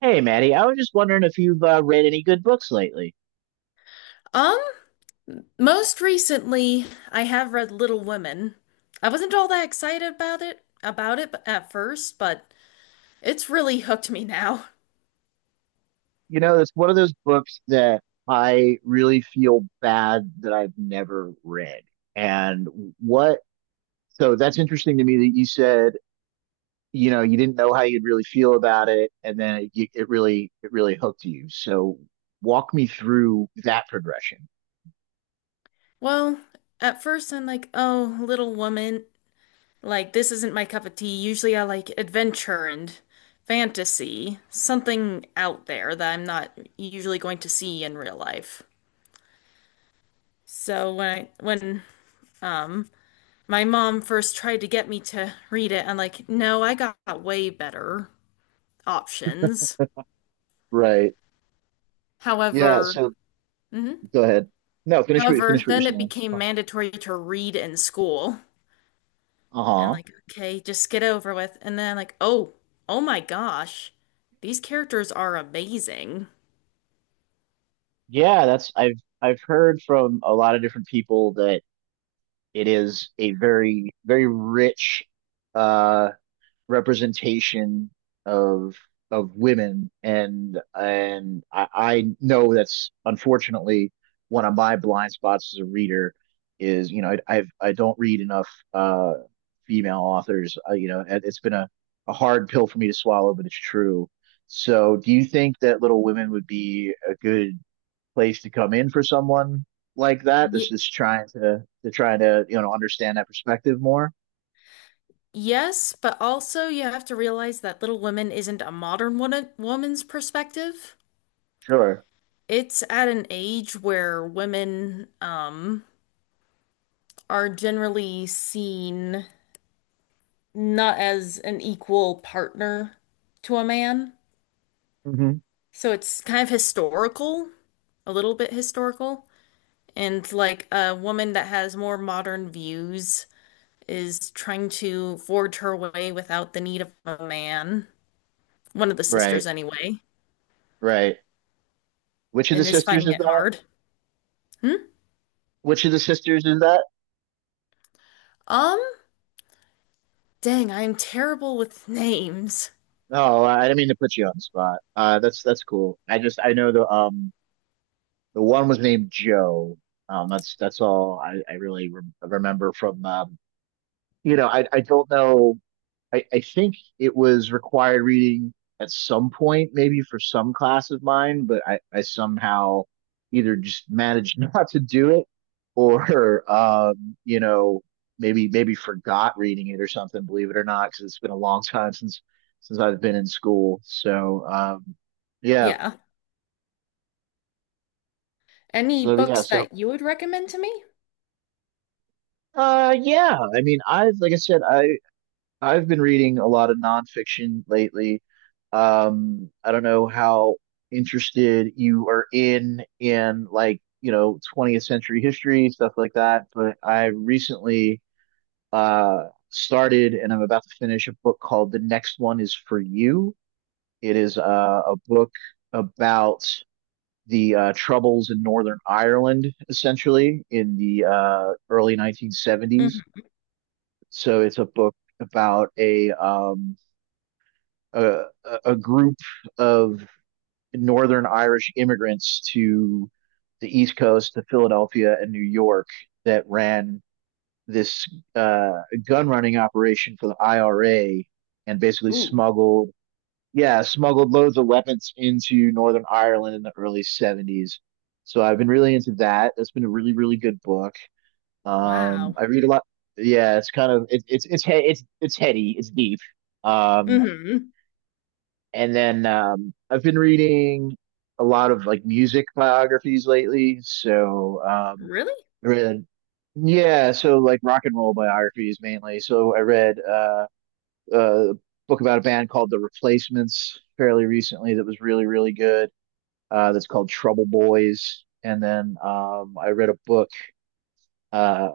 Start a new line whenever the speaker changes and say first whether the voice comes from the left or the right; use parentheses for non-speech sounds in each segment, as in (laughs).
right: Hey, Maddie, I was just wondering if you've read any good books lately.
left: Um, most recently, I have read Little Women. I wasn't all that excited about it at first, but it's really hooked me now.
right: You know, it's one of those books that I really feel bad that I've never read. And what, so that's interesting to me that you said, you know, you didn't know how you'd really feel about it, and then it really hooked you. So walk me through that progression.
left: Well, at first I'm like, "Oh, Little Woman, like this isn't my cup of tea. Usually I like adventure and fantasy, something out there that I'm not usually going to see in real life." So when um my mom first tried to get me to read it, I'm like, "No, I got way better options."
right: Right. Yeah.
left: However,
right: So
left: mhm.
right: go ahead. No,
left: However,
right: finish what you're
left: then it
right: saying. It's
left: became
right: fine.
left: mandatory to read in school. And
right: Uh-huh.
left: like, okay, just get over with. And then like, oh, oh my gosh, these characters are amazing.
right: Yeah, that's I've heard from a lot of different people that it is a very, very rich uh, representation of of women, and and I know that's unfortunately one of my blind spots as a reader is you know I don't read enough uh, female authors. You know, it's been a hard pill for me to swallow, but it's true. So, do you think that Little Women would be a good place to come in for someone like that that's
left: Y
right: just trying to try to you know understand that perspective more.
left: Yes, but also you have to realize that Little Women isn't a modern woman's perspective.
right: Sure.
left: It's at an age where women are generally seen not as an equal partner to a man.
right: Hmm.
left: So it's kind of historical, a little bit historical, and like a woman that has more modern views is trying to forge her way without the need of a man. One of the sisters
right: Right.
left: anyway,
right: Right. Which of the
left: and is
right: sisters
left: finding
right: is
left: it
right: that?
left: hard. Hmm?
right: Which of the sisters is that?
left: Um, dang, I am terrible with names.
right: Oh, I didn't mean to put you on the spot. That's cool. I just I know the one was named Joe. That's all I really re remember from you know I don't know I think it was required reading at some point, maybe for some class of mine, but I somehow either just managed (laughs) not to do it or, you know, maybe forgot reading it or something, believe it or not, because it's been a long (laughs) time since I've been in school. So, yeah.
left: Yeah. Any
right: So yeah,
left: books
right: so
left: that you would recommend to me?
right: yeah, I mean, I've like I said, I I've been reading a lot of nonfiction lately. I don't know how interested you are in like, you know, 20th century history, stuff like that, but I recently started and I'm about to finish a book called The Next One Is For You. It is a book about the troubles in Northern Ireland, essentially, in the early 1970s.
left: Hmm.
right: So it's a book about a a, a group of Northern Irish immigrants to the East Coast, to Philadelphia and New York, that ran this uh, gun running operation for the IRA and basically
left: Ooh,
right: yeah, smuggled loads of weapons into Northern Ireland in the early 70s. So I've been really into that. That's been a really, really good book.
left: wow.
right: I read a lot. Yeah, it's it's heady, it's deep. Um,
left: Hmm.
right: and then I've been reading a lot of like music biographies lately. So
left: Really?
right: I yeah, so like rock and roll biographies mainly. So I read a book about a band called The Replacements fairly recently that was really, really good. That's called Trouble Boys. And then I read a book uh,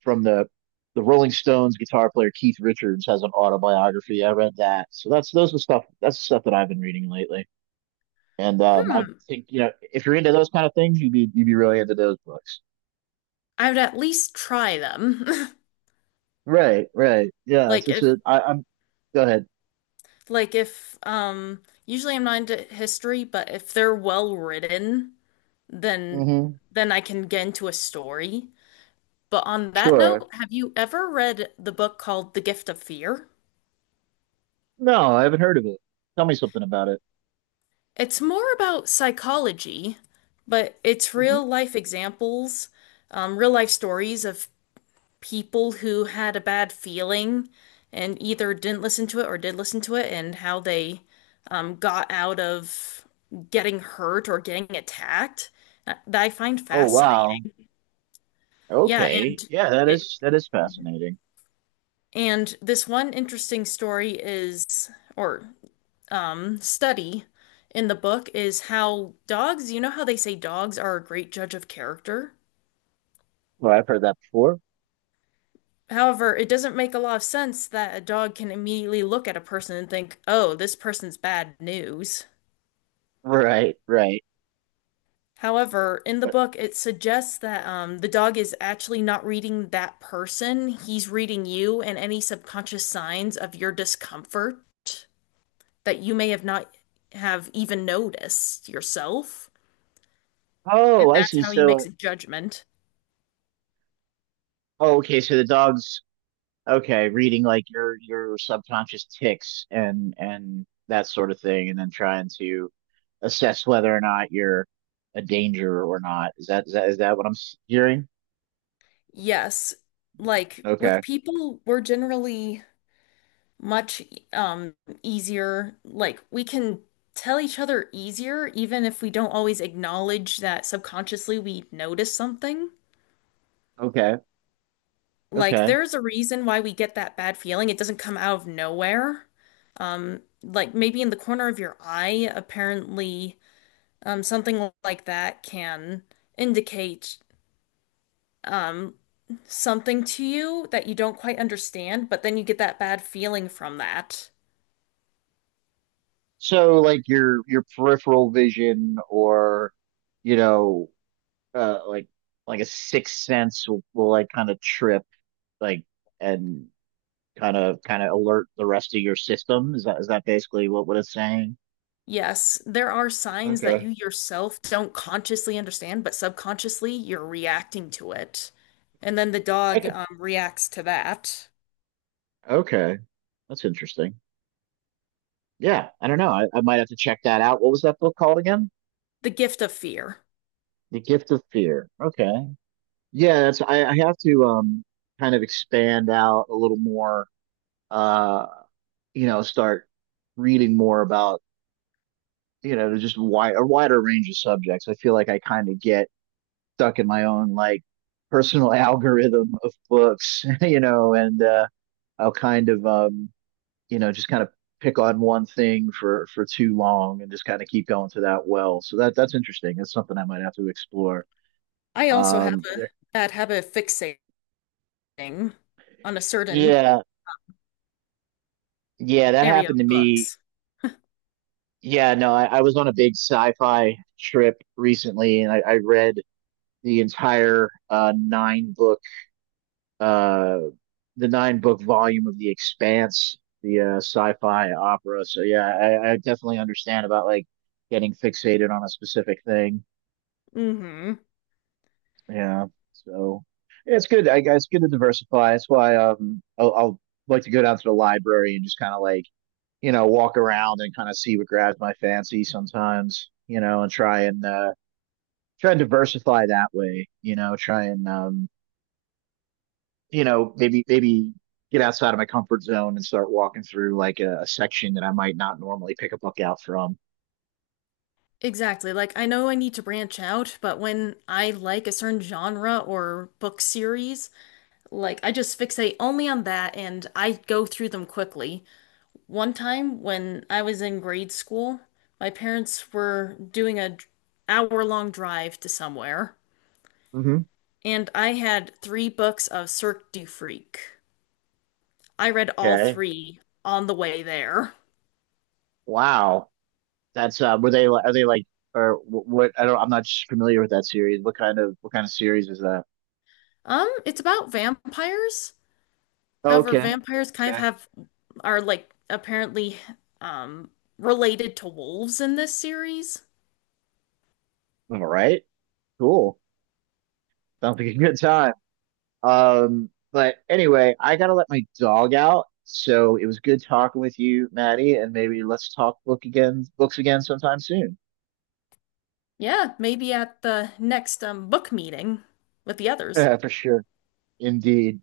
right: from the Rolling Stones guitar player Keith Richards has an autobiography. I read that. So that's those are stuff that's the stuff that I've been reading lately. And I
left: Hmm.
right: think you know if you're into those kind of things, you'd be really into those books.
left: I would at least try them. (laughs)
right: Right, right. Yeah,
left: Like if
right: I'm go ahead.
left: Like if usually I'm not into history, but if they're well written, then
right: Hmm.
left: then I can get into a story. But on that
right: Sure.
left: note, have you ever read the book called The Gift of Fear?
right: No, I haven't heard of it. Tell me something about it.
left: It's more about psychology, but it's real
right: Hmm.
left: life examples, real life stories of people who had a bad feeling and either didn't listen to it or did listen to it and how they got out of getting hurt or getting attacked that I find
right: Oh
left: fascinating.
right: wow.
left: Yeah,
right: Okay.
left: and
right: Yeah,
left: it,
right: that is fascinating.
left: and this one interesting story is or study in the book is how dogs, you know how they say dogs are a great judge of character?
right: Well, I've heard that before.
left: However, it doesn't make a lot of sense that a dog can immediately look at a person and think, "Oh, this person's bad news."
right: Right, right.
left: However, in the
right: But
left: book, it suggests that the dog is actually not reading that person. He's reading you and any subconscious signs of your discomfort that you may have not have even noticed yourself. And
right: oh, I
left: that's
right: see.
left: how he
right: So,
left: makes a judgment.
right: oh, okay. So the dogs okay, reading like your subconscious tics and that sort of thing, and then trying to assess whether or not you're a danger or not. Is that what I'm hearing?
left: Yes, like with
right: Okay,
left: people, we're generally much um easier. Like we can tell each other easier even if we don't always acknowledge that subconsciously we notice something.
right: okay,
left: Like
right: okay.
left: there's a reason why we get that bad feeling. It doesn't come out of nowhere. Like maybe in the corner of your eye, apparently something like that can indicate um something to you that you don't quite understand, but then you get that bad feeling from that.
right: So like your peripheral vision or you know uh, like like a sixth sense will like kind of trip like and kind of alert the rest of your system. Is that basically what it's saying?
left: Yes, there are signs that you
right: Okay.
left: yourself don't consciously understand, but subconsciously you're reacting to it. And then the dog reacts to that.
right: Okay. That's interesting. Yeah, I don't know. I might have to check that out. What was that book called again?
left: The Gift of Fear.
right: The Gift of Fear. Okay. Yeah, I have to kind of expand out a little more, uh, you know, start reading more about, you know, just wider range of subjects. I feel like I kind of get stuck in my own like personal (laughs) algorithm of books, (laughs) you know, and I'll kind of you know, just kind of pick on one thing for too long and just kind of keep going to that well. So that's interesting. That's something I might have to explore.
left: I also have
right: Are
left: a
right: there-
left: that have a fixating on a certain
right: yeah, yeah, that
left: area
right: happened
left: of
right: to me.
left: books.
right: Yeah, no, I was on a big sci-fi trip recently, and I read the entire nine book uh, the nine book volume of The Expanse, the sci-fi opera. So yeah, I definitely understand about like getting fixated on a specific thing.
left: Hmm.
right: Yeah. So yeah, it's good. I guess it's good to diversify. That's why I'll like to go down to the library and just kind of like you know walk around and kind of see what grabs my fancy sometimes. You know, and try and try and diversify that way. You know, try and you know maybe get outside of my comfort zone and start walking through like a section that I might not normally pick a book out from.
left: Exactly. Like I know I need to branch out, but when I like a certain genre or book series, like I just fixate only on that and I go through them quickly. One time when I was in grade school, my parents were doing a hour-long drive to somewhere,
right: Hmm.
left: and I had three books of Cirque du Freak. I read all
right: Okay.
left: three on the way there.
right: Wow. That's were they are they like or what? I don't. I'm not familiar with that series. What kind of series is that?
left: It's about vampires.
right: Oh,
left: However,
right: okay.
left: vampires kind of
right: Okay.
left: have are like apparently um related to wolves in this series.
right: All right. Cool. Sounds like a good time. But anyway, I gotta let my dog out. So it was good talking with you, Maddie, and maybe let's books again sometime soon.
left: Yeah, maybe at the next book meeting with the others.
right: (laughs) For sure. Indeed.